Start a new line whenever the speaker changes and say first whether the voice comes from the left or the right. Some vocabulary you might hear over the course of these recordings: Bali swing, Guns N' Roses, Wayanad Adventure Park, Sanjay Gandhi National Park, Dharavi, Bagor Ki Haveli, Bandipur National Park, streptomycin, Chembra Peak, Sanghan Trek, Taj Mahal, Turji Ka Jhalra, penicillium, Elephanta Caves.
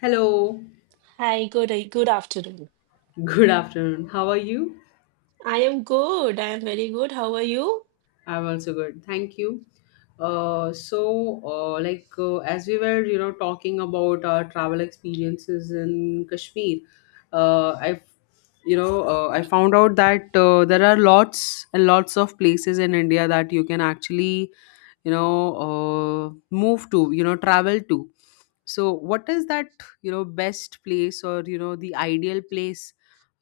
left: Hello,
right: Hi, good afternoon.
left: good afternoon. How are you?
right: I am good. I am very good. How are you?
left: I'm also good. Thank you. As we were, talking about our travel experiences in Kashmir, I, have you know, I found out that there are lots and lots of places in India that you can actually, move to, travel to. So, what is that, best place or you know the ideal place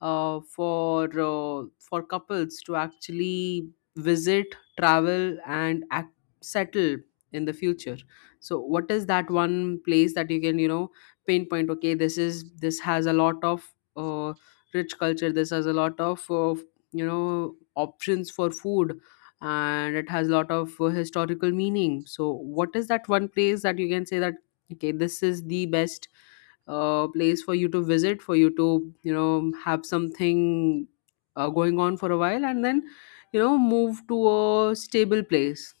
left: for couples to actually visit, travel and act, settle in the future. So what is that one place that you can, you know, pinpoint, okay, this is, this has a lot of rich culture, this has a lot of you know, options for food, and it has a lot of historical meaning. So what is that one place that you can say that okay, this is the best place for you to visit, for you to, you know, have something going on for a while, and then you know, move to a stable place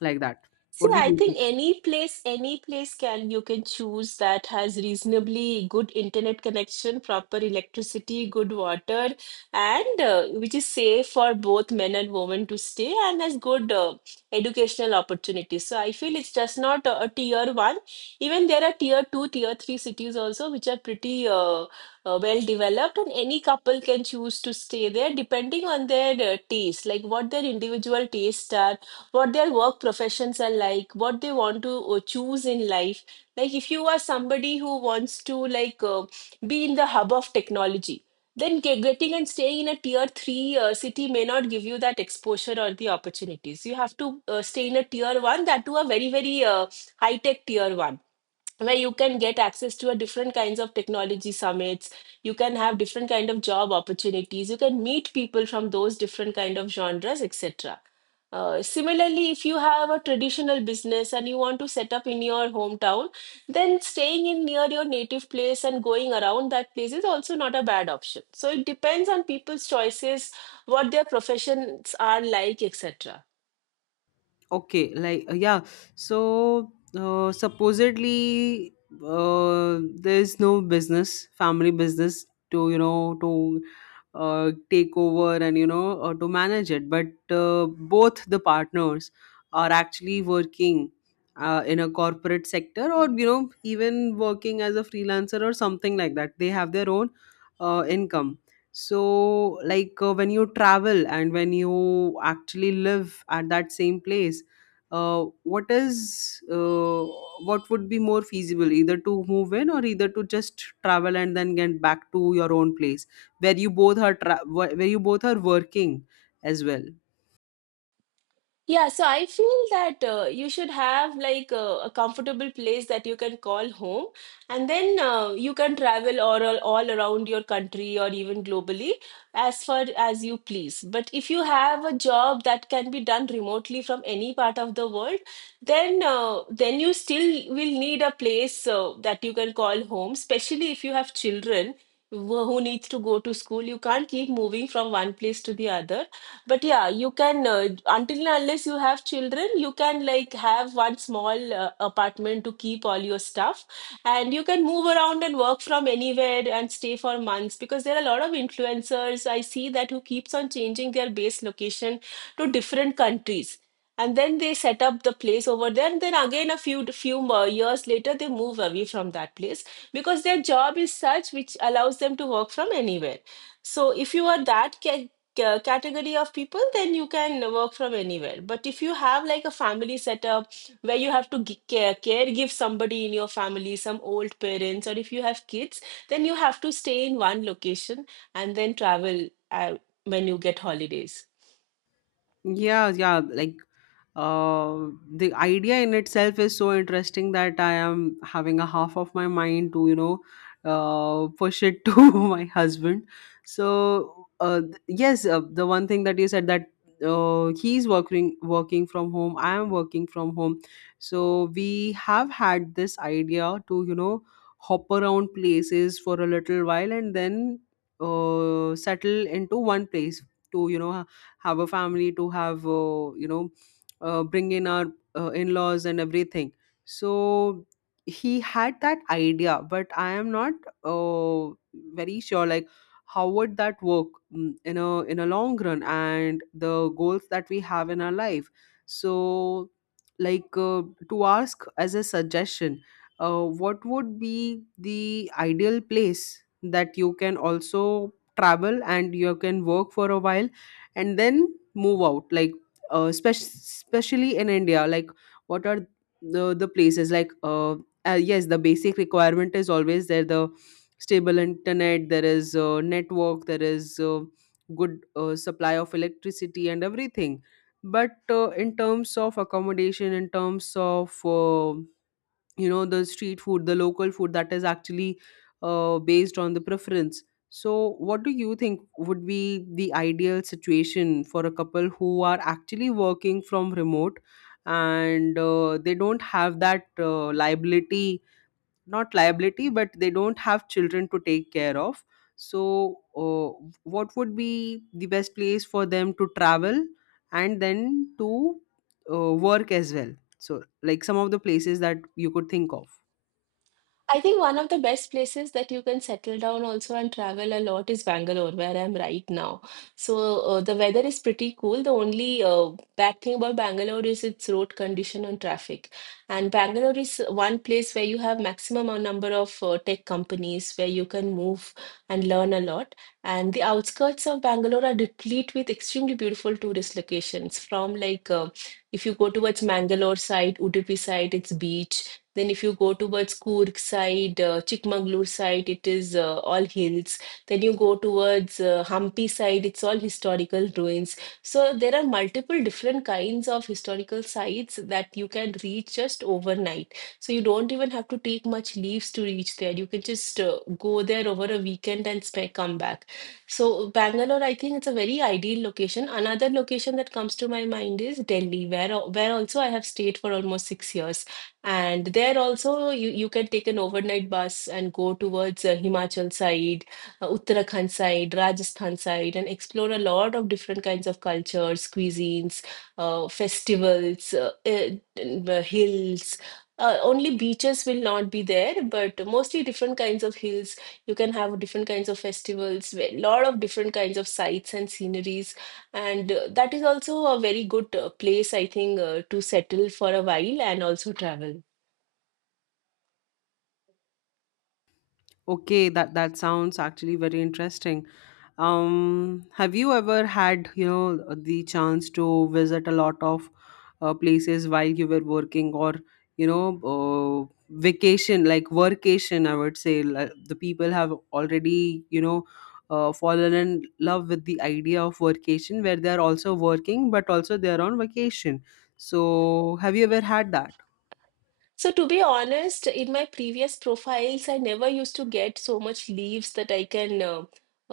left: like that?
right: See,
left: What do you
right: I think
left: think?
right: any place can you can choose that has reasonably good internet connection, proper electricity, good water, and which is safe for both men and women to stay, and has good educational opportunities. So I feel it's just not a tier one. Even there are tier two, tier three cities also, which are pretty well developed, and any couple can choose to stay there depending on their taste, like what their individual tastes are, what their work professions are like, what they want to choose in life. Like if you are somebody who wants to like be in the hub of technology, then getting and staying in a tier 3 city may not give you that exposure or the opportunities. You have to stay in a tier 1, that to a very very high tech tier 1, where you can get access to a different kinds of technology summits, you can have different kind of job opportunities, you can meet people from those different kind of genres, etc. Similarly if you have a traditional business and you want to set up in your hometown, then staying in near your native place and going around that place is also not a bad option. So it depends on people's choices, what their professions are like, etc.
left: Okay, yeah. So supposedly, uh, there's no business, family business to, you know, to take over and you know, to manage it, but both the partners are actually working in a corporate sector, or you know, even working as a freelancer or something like that. They have their own income. So when you travel and when you actually live at that same place, uh, what is uh, what would be more feasible, either to move in or either to just travel and then get back to your own place where you both are where you both are working as well?
right: Yeah, so I feel that you should have like a comfortable place that you can call home, and then you can travel all around your country or even globally as far as you please. But if you have a job that can be done remotely from any part of the world, then you still will need a place that you can call home, especially if you have children who needs to go to school. You can't keep moving from one place to the other. But yeah, you can until and unless you have children, you can like have one small apartment to keep all your stuff, and you can move around and work from anywhere and stay for months, because there are a lot of influencers I see that who keeps on changing their base location to different countries. And then they set up the place over there, and then again a few more years later they move away from that place because their job is such which allows them to work from anywhere. So if you are that category of people, then you can work from anywhere. But if you have like a family setup where you have to care give somebody in your family, some old parents, or if you have kids, then you have to stay in one location and then travel when you get holidays.
left: Yeah, the idea in itself is so interesting that I am having a half of my mind to, you know, push it to my husband. So, yes, the one thing that you said, that uh, he's working from home, I am working from home. So we have had this idea to, you know, hop around places for a little while and then settle into one place to, you know, have a family, to have, bring in our in-laws and everything. So he had that idea, but I am not uh, very sure like how would that work in a, in a long run and the goals that we have in our life. So, like uh, to ask as a suggestion, what would be the ideal place that you can also travel and you can work for a while and then move out? Like especially in India, like what are the places like, yes, the basic requirement is always there: the stable internet, there is network, there is good supply of electricity and everything. But in terms of accommodation, in terms of you know, the street food, the local food, that is actually based on the preference. So what do you think would be the ideal situation for a couple who are actually working from remote, and they don't have that liability, not liability, but they don't have children to take care of? So uh, what would be the best place for them to travel and then to work as well? So like some of the places that you could think of.
right: I think one of the best places that you can settle down also and travel a lot is Bangalore, where I'm right now. So the weather is pretty cool. The only bad thing about Bangalore is its road condition and traffic. And Bangalore is one place where you have maximum a number of tech companies where you can move and learn a lot. And the outskirts of Bangalore are replete with extremely beautiful tourist locations. From like if you go towards Mangalore side, Udupi side, it's beach. Then if you go towards Coorg side, Chikmagalur side, it is all hills. Then you go towards Hampi side, it's all historical ruins. So there are multiple different kinds of historical sites that you can reach just overnight. So you don't even have to take much leaves to reach there. You can just go there over a weekend and come back. So Bangalore, I think it's a very ideal location. Another location that comes to my mind is Delhi, where also I have stayed for almost 6 years. And there also you can take an overnight bus and go towards Himachal side, Uttarakhand side, Rajasthan side, and explore a lot of different kinds of cultures, cuisines, festivals, and, hills. Only beaches will not be there, but mostly different kinds of hills. You can have different kinds of festivals, a lot of different kinds of sights and sceneries. And that is also a very good place, I think, to settle for a while and also travel.
left: Okay, that sounds actually very interesting. Have you ever had, you know, the chance to visit a lot of places while you were working, or you know, vacation, like workation, I would say. Like, the people have already, you know, fallen in love with the idea of workation, where they're also working, but also they're on vacation. So, have you ever had that?
right: So, to be honest, in my previous profiles, I never used to get so much leaves that I can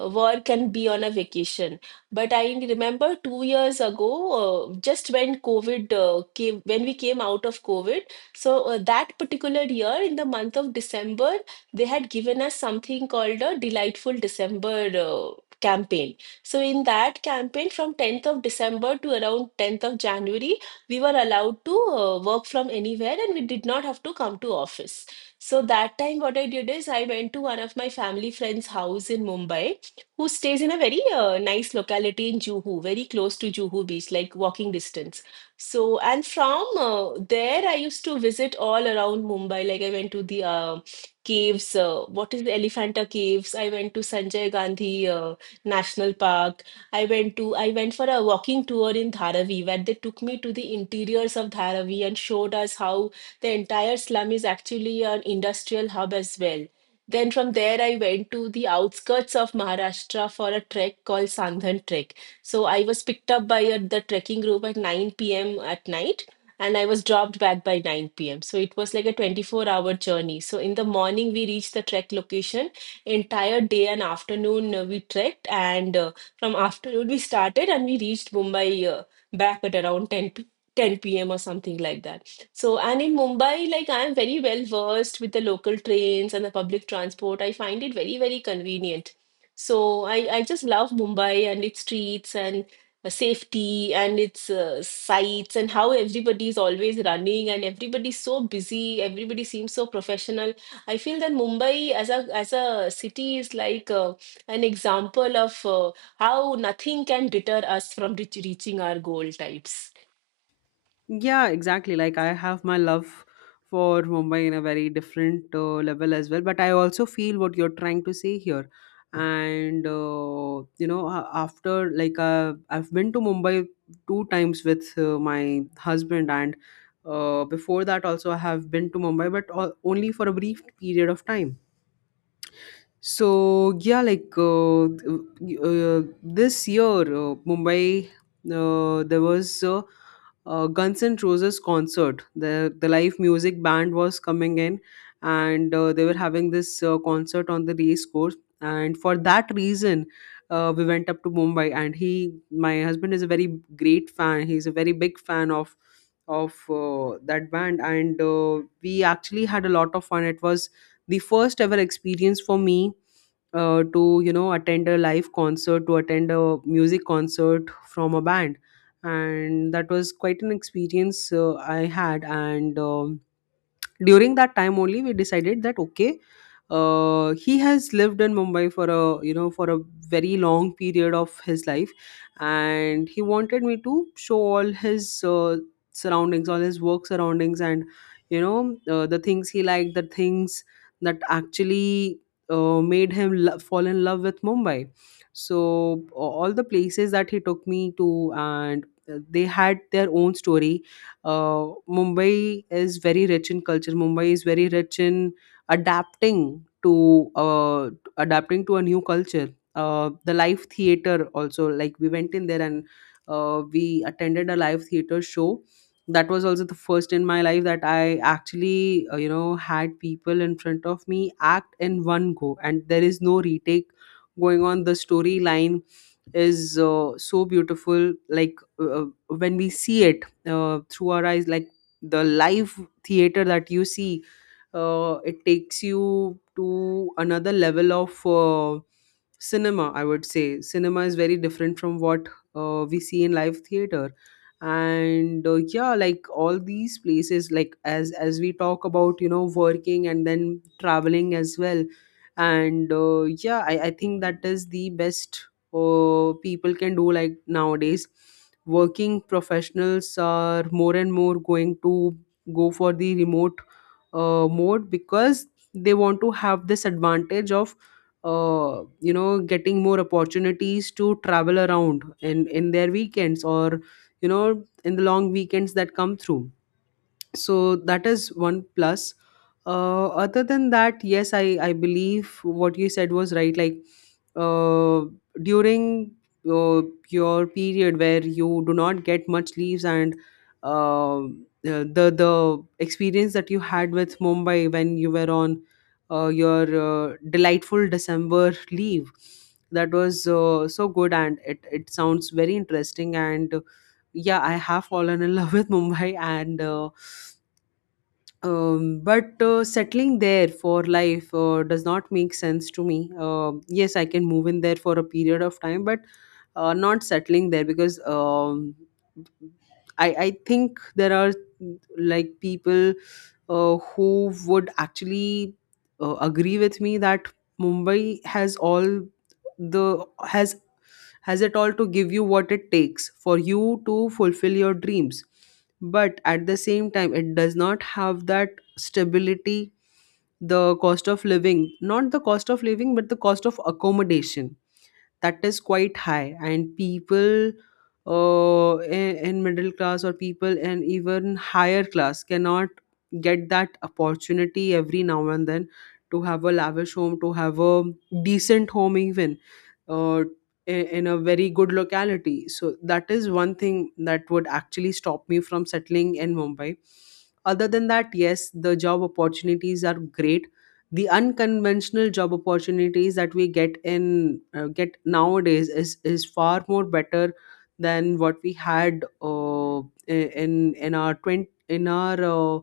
right: work and be on a vacation. But I remember 2 years ago, just when COVID came, when we came out of COVID, so that particular year, in the month of December, they had given us something called a Delightful December campaign. So, in that campaign, from 10th of December to around 10th of January, we were allowed to work from anywhere and we did not have to come to office. So that time, what I did is I went to one of my family friend's house in Mumbai, who stays in a very nice locality in Juhu, very close to Juhu Beach, like walking distance. So, and from there, I used to visit all around Mumbai. Like I went to the caves, what is the Elephanta Caves? I went to Sanjay Gandhi National Park. I went for a walking tour in Dharavi, where they took me to the interiors of Dharavi and showed us how the entire slum is actually an industrial hub as well. Then from there I went to the outskirts of Maharashtra for a trek called Sanghan Trek. So I was picked up by the trekking group at 9 p.m. at night and I was dropped back by 9 p.m. So it was like a 24-hour journey. So in the morning we reached the trek location. Entire day and afternoon we trekked, and from afternoon we started and we reached Mumbai back at around 10 p.m. or something like that. So, and in Mumbai, like I am very well versed with the local trains and the public transport. I find it very, very convenient. So, I just love Mumbai and its streets and safety and its sights, and how everybody is always running and everybody's so busy. Everybody seems so professional. I feel that Mumbai as a city is like an example of how nothing can deter us from reaching our goal types.
left: Yeah, exactly. Like I have my love for Mumbai in a very different level as well, but I also feel what you're trying to say here. And you know, after I've been to Mumbai two times with my husband, and before that also I have been to Mumbai, but only for a brief period of time. So yeah, this year, Mumbai, there was a Guns N' Roses concert. The live music band was coming in, and they were having this concert on the race course. And for that reason, we went up to Mumbai. And he, my husband, is a very great fan. He's a very big fan of that band, and we actually had a lot of fun. It was the first ever experience for me to, you know, attend a live concert, to attend a music concert from a band, and that was quite an experience I had. And during that time only we decided that okay, he has lived in Mumbai for a you know, for a very long period of his life, and he wanted me to show all his surroundings, all his work surroundings, and you know, the things he liked, the things that actually made him fall in love with Mumbai. So all the places that he took me to, and they had their own story. Mumbai is very rich in culture. Mumbai is very rich in adapting to adapting to a new culture. The live theater also, like we went in there and we attended a live theater show. That was also the first in my life that I actually you know, had people in front of me act in one go, and there is no retake going on. The storyline is so beautiful, like when we see it through our eyes, like the live theater that you see, it takes you to another level of cinema, I would say. Cinema is very different from what we see in live theater. And yeah, like all these places, like as we talk about, you know, working and then traveling as well. And yeah, I think that is the best people can do. Like nowadays working professionals are more and more going to go for the remote mode, because they want to have this advantage of you know, getting more opportunities to travel around in their weekends, or you know, in the long weekends that come through. So that is one plus. Other than that, yes, I believe what you said was right. Like uh, during uh, your period where you do not get much leaves, and uh, the experience that you had with Mumbai when you were on your Delightful December leave, that was so good, and it sounds very interesting. And yeah, I have fallen in love with Mumbai. And but settling there for life does not make sense to me. Yes, I can move in there for a period of time, but not settling there, because I think there are like people who would actually agree with me that Mumbai has all the has it all to give you what it takes for you to fulfill your dreams, but at the same time it does not have that stability. The cost of living, not the cost of living, but the cost of accommodation, that is quite high, and people in middle class, or people in even higher class, cannot get that opportunity every now and then to have a lavish home, to have a decent home, even uh, in a very good locality. So that is one thing that would actually stop me from settling in Mumbai. Other than that, yes, the job opportunities are great. The unconventional job opportunities that we get in get nowadays is far more better than what we had uh, i- in in our 20, in our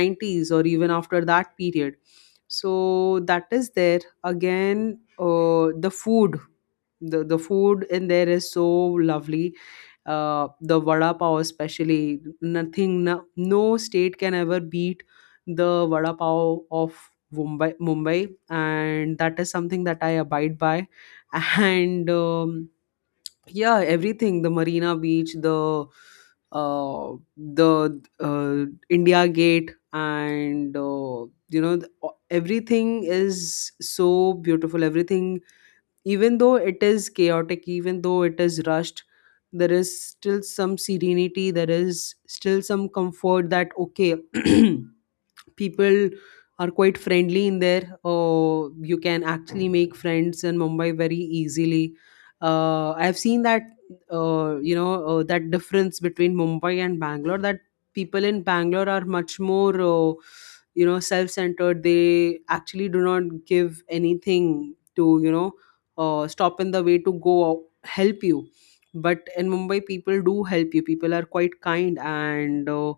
left: 90s or even after that period. So that is there again. The food, the food in there is so lovely. The vada pav especially, nothing, no, no state can ever beat the vada pav of Mumbai, Mumbai, and that is something that I abide by and yeah, everything, the Marina Beach, the uh, the uh, India Gate, and you know, the- everything is so beautiful. Everything, even though it is chaotic, even though it is rushed, there is still some serenity, there is still some comfort. That okay, people are quite friendly in there. You can actually make friends in Mumbai very easily. I've seen that that difference between Mumbai and Bangalore. That people in Bangalore are much more you know self-centered. They actually do not give anything to stop in the way to go help you. But in Mumbai, people do help you. People are quite kind and.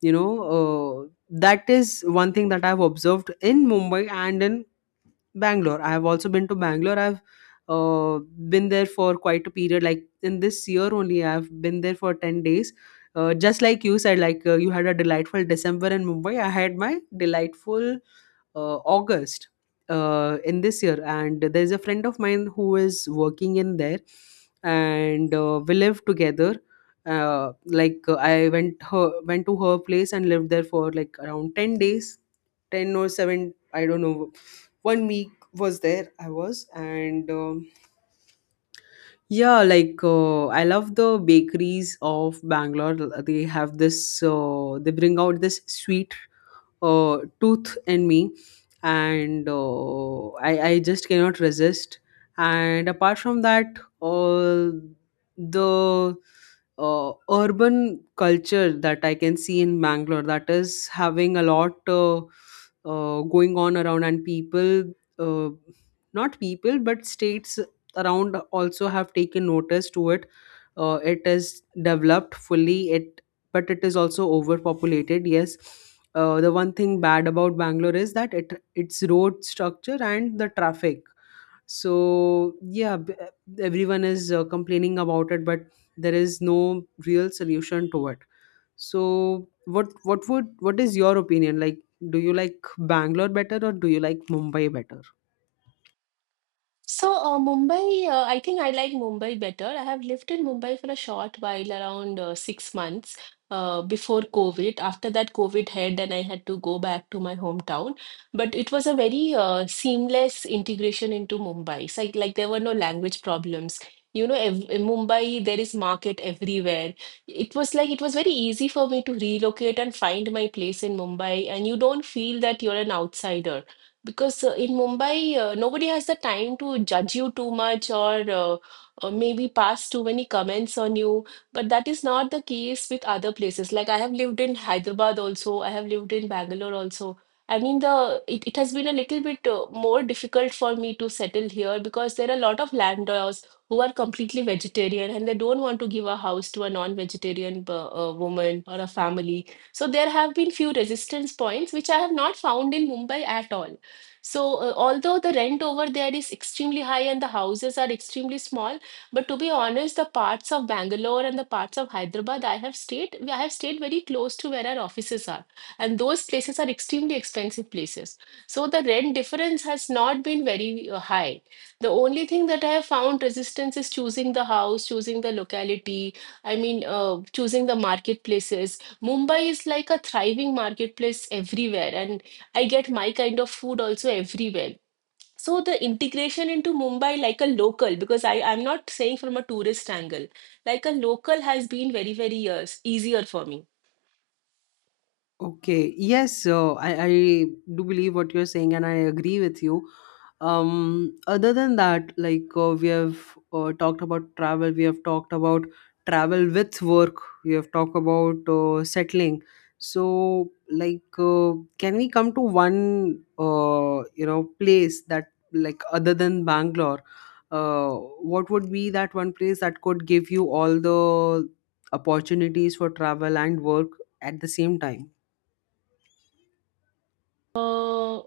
left: you know that is one thing that I've observed in Mumbai. And in Bangalore, I have also been to Bangalore. I've uh, been there for quite a period. Like in this year only, I've been there for 10 days. Just like you said, like you had a delightful December in Mumbai, I had my delightful August in this year, and there's a friend of mine who is working in there, and we live together. I went to her place and lived there for like around 10 days, ten or seven. I don't know. 1 week was there. I was and. Yeah, like I love the bakeries of Bangalore. They have this, they bring out this sweet tooth in me, and I just cannot resist. And apart from that, all the urban culture that I can see in Bangalore, that is having a lot going on around, and people uh, not people but states around also have taken notice to it. It is developed fully. It But it is also overpopulated, yes. The one thing bad about Bangalore is that it its road structure and the traffic. So yeah, everyone is complaining about it, but there is no real solution to it. So what is your opinion? Like, do you like Bangalore better or do you like Mumbai better?
right: So, Mumbai, I think I like Mumbai better. I have lived in Mumbai for a short while, around 6 months before COVID. After that, COVID hit, and I had to go back to my hometown. But it was a very seamless integration into Mumbai. It's like there were no language problems. You know, ev in Mumbai, there is market everywhere. It was like it was very easy for me to relocate and find my place in Mumbai, and you don't feel that you're an outsider because in Mumbai, nobody has the time to judge you too much, or maybe pass too many comments on you. But that is not the case with other places. Like I have lived in Hyderabad also, I have lived in Bangalore also. I mean, the it has been a little bit more difficult for me to settle here, because there are a lot of landlords who are completely vegetarian and they don't want to give a house to a non-vegetarian woman or a family. So there have been few resistance points which I have not found in Mumbai at all. So, although the rent over there is extremely high and the houses are extremely small, but to be honest, the parts of Bangalore and the parts of Hyderabad I have stayed very close to where our offices are, and those places are extremely expensive places. So the rent difference has not been very high. The only thing that I have found resistance is choosing the house, choosing the locality, I mean, choosing the marketplaces. Mumbai is like a thriving marketplace everywhere, and I get my kind of food also everywhere. So the integration into Mumbai like a local, because I'm not saying from a tourist angle, like a local has been very, very years easier for me.
left: Okay. Yes, I do believe what you're saying, and I agree with you. Um, Other than that, like we have talked about travel, we have talked about travel with work, we have talked about settling. So, like, uh, can we come to one, place that, like, other than Bangalore, uh, what would be that one place that could give you all the opportunities for travel and work at the same time?
right: Uh,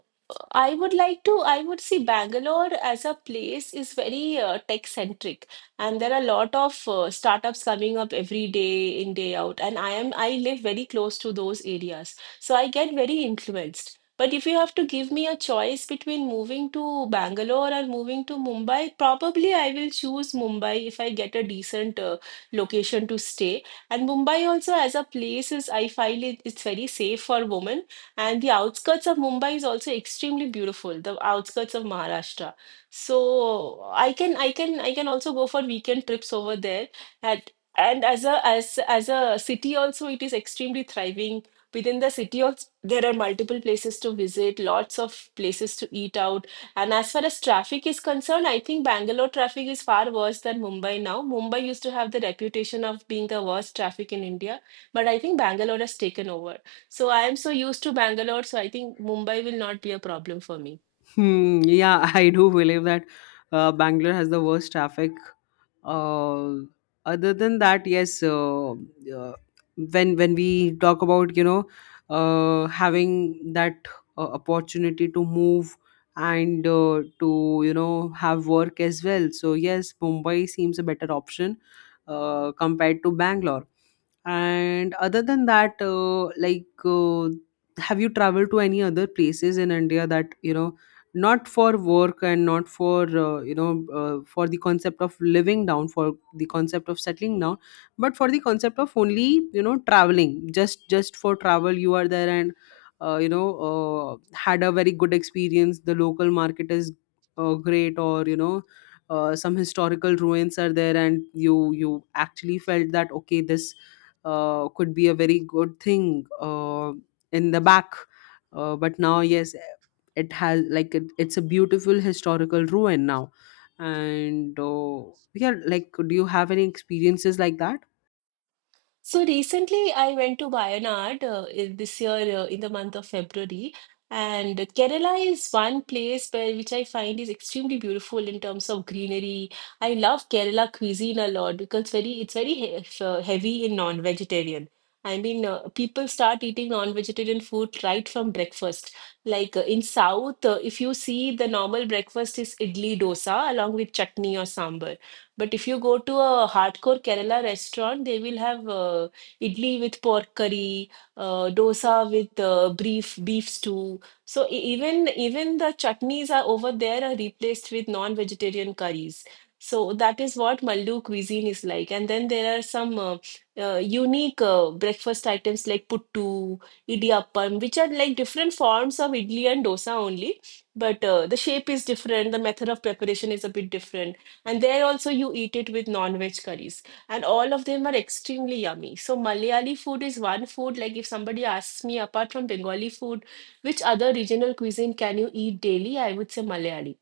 right: I would like to, I would see Bangalore as a place is very tech centric, and there are a lot of startups coming up every day in, day out. And I live very close to those areas, so I get very influenced. But if you have to give me a choice between moving to Bangalore or moving to Mumbai, probably I will choose Mumbai if I get a decent location to stay. And Mumbai also as a place is, I find it, it's very safe for women, and the outskirts of Mumbai is also extremely beautiful, the outskirts of Maharashtra. So I can also go for weekend trips over there. At And as a as as a city also it is extremely thriving. Within the city also there are multiple places to visit, lots of places to eat out. And as far as traffic is concerned, I think Bangalore traffic is far worse than Mumbai now. Mumbai used to have the reputation of being the worst traffic in India, but I think Bangalore has taken over. So I am so used to Bangalore, so I think Mumbai will not be a problem for me.
left: Hmm, yeah, I do believe that Bangalore has the worst traffic. Uh, Other than that, yes, uh, when we talk about having that opportunity to move and to have work as well, so yes, Mumbai seems a better option compared to Bangalore. And other than that, have you traveled to any other places in India that? Not for work and not for for the concept of living down, for the concept of settling down, but for the concept of only traveling, just for travel, you are there, and had a very good experience. The local market is great, or some historical ruins are there, and you actually felt that okay, this could be a very good thing in the back. But now yes, it has, it's a beautiful historical ruin now. And yeah, like, do you have any experiences like that?
right: So recently, I went to Wayanad this year in the month of February, and Kerala is one place where which I find is extremely beautiful in terms of greenery. I love Kerala cuisine a lot because very it's very he heavy in non-vegetarian. I mean, people start eating non-vegetarian food right from breakfast. Like in South, if you see the normal breakfast is idli dosa along with chutney or sambar. But if you go to a hardcore Kerala restaurant, they will have idli with pork curry, dosa with beef stew. So even the chutneys are over there are replaced with non-vegetarian curries. So that is what Maldu cuisine is like. And then there are some unique breakfast items like puttu, idiyappam, which are like different forms of idli and dosa only. But the shape is different, the method of preparation is a bit different. And there also you eat it with non-veg curries. And all of them are extremely yummy. So Malayali food is one food, like if somebody asks me, apart from Bengali food, which other regional cuisine can you eat daily? I would say Malayali.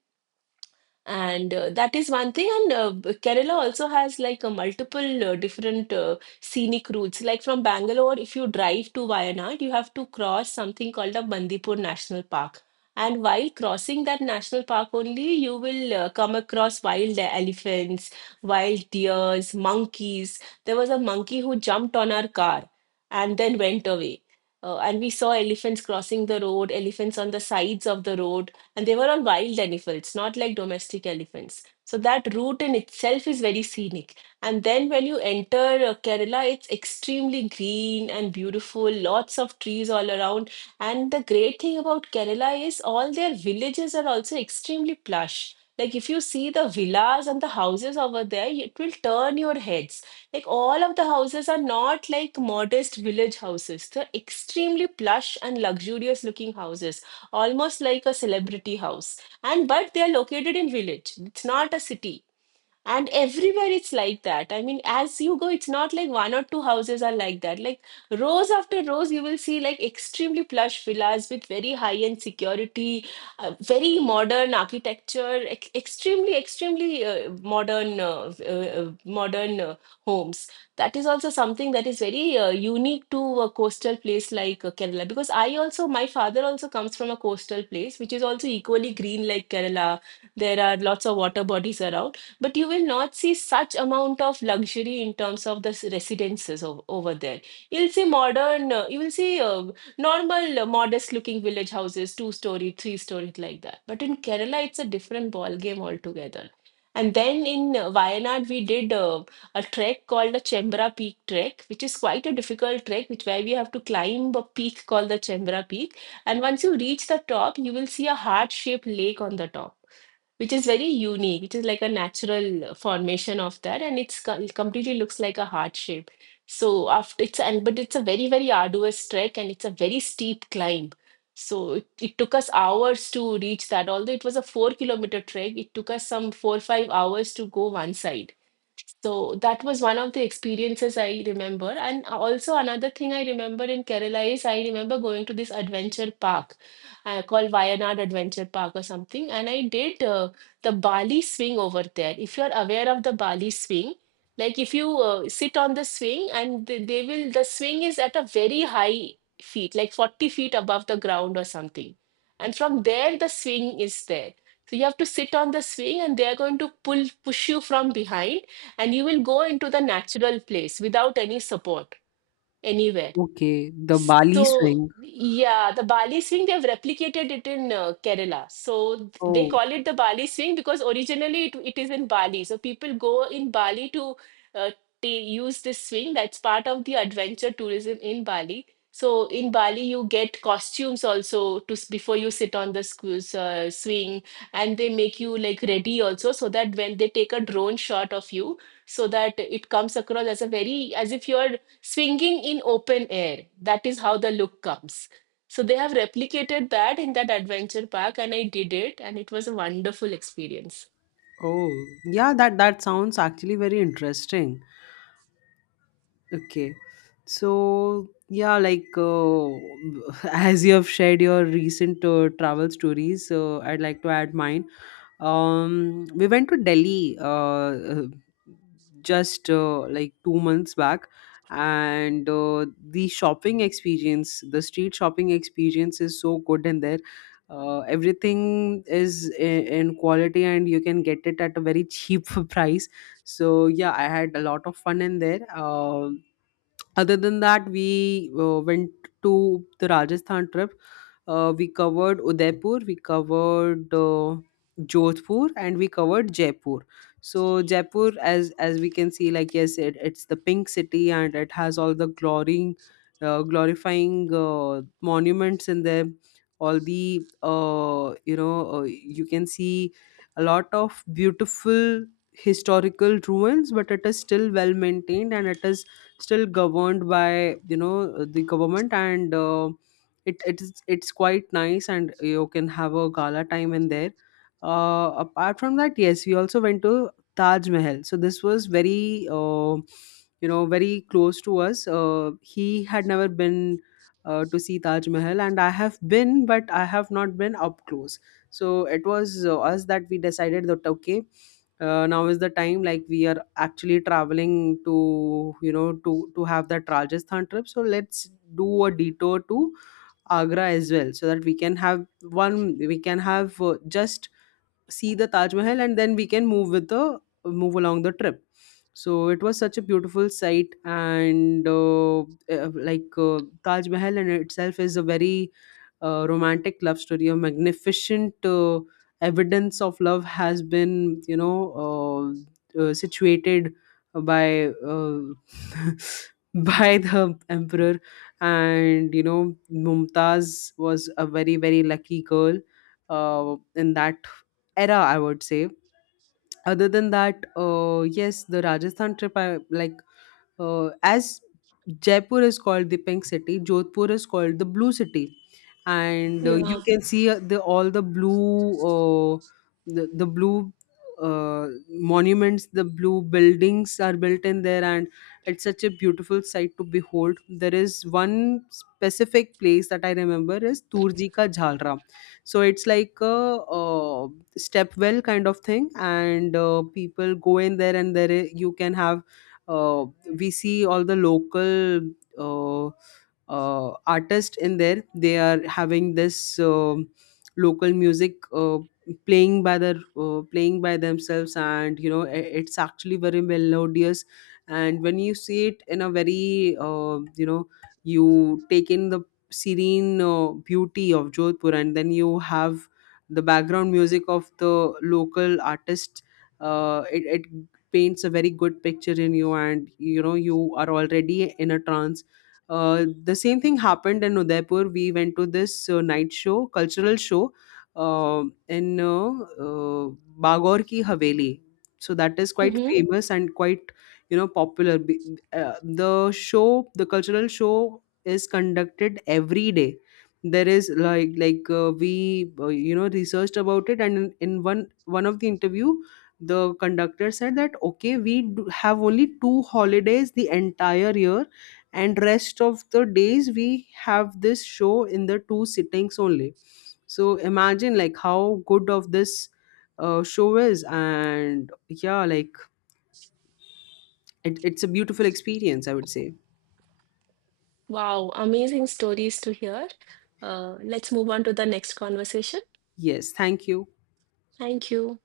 right: And that is one thing. And Kerala also has like a multiple different scenic routes. Like from Bangalore, if you drive to Wayanad, you have to cross something called a Bandipur National Park. And while crossing that national park only, you will come across wild elephants, wild deers, monkeys. There was a monkey who jumped on our car and then went away. And we saw elephants crossing the road, elephants on the sides of the road, and they were all wild elephants, not like domestic elephants. So that route in itself is very scenic. And then when you enter Kerala, it's extremely green and beautiful, lots of trees all around. And the great thing about Kerala is all their villages are also extremely plush. Like if you see the villas and the houses over there, it will turn your heads. Like all of the houses are not like modest village houses. They're extremely plush and luxurious looking houses, almost like a celebrity house, and but they are located in village, it's not a city, and everywhere it's like that. I mean, as you go, it's not like one or two houses are like that. Like rows after rows, you will see like extremely plush villas with very high-end security, very modern architecture, ex extremely, extremely modern, modern homes. That is also something that is very unique to a coastal place like Kerala. Because I also, my father also comes from a coastal place, which is also equally green like Kerala. There are lots of water bodies around, but you will not see such amount of luxury in terms of the residences over there. You'll see modern you will see normal modest looking village houses, two story, three story, like that, but in Kerala it's a different ball game altogether. And then in Wayanad, we did a trek called the Chembra Peak trek, which is quite a difficult trek, which where we have to climb a peak called the Chembra Peak. And once you reach the top, you will see a heart-shaped lake on the top, which is very unique, which is like a natural formation of that, and it completely looks like a heart shape. So after it's and but it's a very very arduous trek and it's a very steep climb. So it took us hours to reach that. Although it was a 4 kilometer trek, it took us some 4 5 hours to go one side. So that was one of the experiences I remember. And also another thing I remember in Kerala is I remember going to this adventure park called Wayanad Adventure Park or something. And I did the Bali swing over there. If you're aware of the Bali swing, like if you sit on the swing and they will, the swing is at a very high feet, like 40 feet above the ground or something. And from there, the swing is there. So you have to sit on the swing and they're going to pull, push you from behind, and you will go into the natural place without any support anywhere.
left: Okay, the Bali swing.
right: So, yeah, the Bali swing, they've replicated it in Kerala. So they
left: Oh.
right: call it the Bali swing because originally it is in Bali. So people go in Bali to uh, they use this swing. That's part of the adventure tourism in Bali. So in Bali, you get costumes also before you sit on the swing, and they make you like ready also so that when they take a drone shot of you, so that it comes across as a very as if you're swinging in open air. That is how the look comes. So they have replicated that in that adventure park, and I did it, and it was a wonderful experience.
left: Oh yeah, that that sounds actually very interesting. Okay. So yeah, like as you have shared your recent travel stories, I'd like to add mine. We went to Delhi, uh, just like 2 months back, and the shopping experience, the street shopping experience, is so good in there. Everything is in quality, and you can get it at a very cheap price. So yeah, I had a lot of fun in there. Um, other than that, we went to the Rajasthan trip. We covered Udaipur, we covered Jodhpur, and we covered Jaipur. So Jaipur, as we can see, like yes, it's the pink city, and it has all the glorifying monuments in there. All the you can see a lot of beautiful historical ruins, but it is still well maintained, and it is still governed by the government. And it's quite nice, and you can have a gala time in there. Apart from that, yes, we also went to Taj Mahal. So this was very very close to us. He had never been to see Taj Mahal, and I have been, but I have not been up close. So it was us that we decided that okay, now is the time, like we are actually traveling to to have that Rajasthan trip, so let's do a detour to Agra as well, so that we can have one we can have just see the Taj Mahal, and then we can move along the trip. So it was such a beautiful sight. And uh, like uh, Taj Mahal in itself is a very romantic love story. A magnificent evidence of love has been situated by uh, by the emperor. And Mumtaz was a very very lucky girl in that era, I would say. Other than that, yes, the Rajasthan trip, I like as Jaipur is called the pink city, Jodhpur is called the blue city, and you
right: Yeah.
left: can see the all the blue monuments, the blue buildings are built in there, and it's such a beautiful sight to behold. There is one specific place that I remember is Turji Ka Jhalra. So it's like a, step well kind of thing, and people go in there, and you can have uh, we see all the local uh, artists in there. They are having this local music playing by themselves, and it's actually very melodious. And when you see it in a very you take in the serene beauty of Jodhpur, and then you have the background music of the local artist, it paints a very good picture in you, and you are already in a trance. The same thing happened in Udaipur. We went to this night show, cultural show, uh, in uh, Bagor Ki Haveli. So that is quite
right: Mm-hmm.
left: famous and quite popular. Uh, the show the cultural show is conducted every day. There is like We you know, researched about it, and in one one of the interview, the conductor said that okay, we do have only two holidays the entire year, and rest of the days we have this show in the two sittings only. So imagine like how good of this show is. And yeah, like, it, it's a beautiful experience, I would say.
right: Wow, amazing stories to hear. Let's move on to the next conversation.
left: Yes, thank you.
right: Thank you.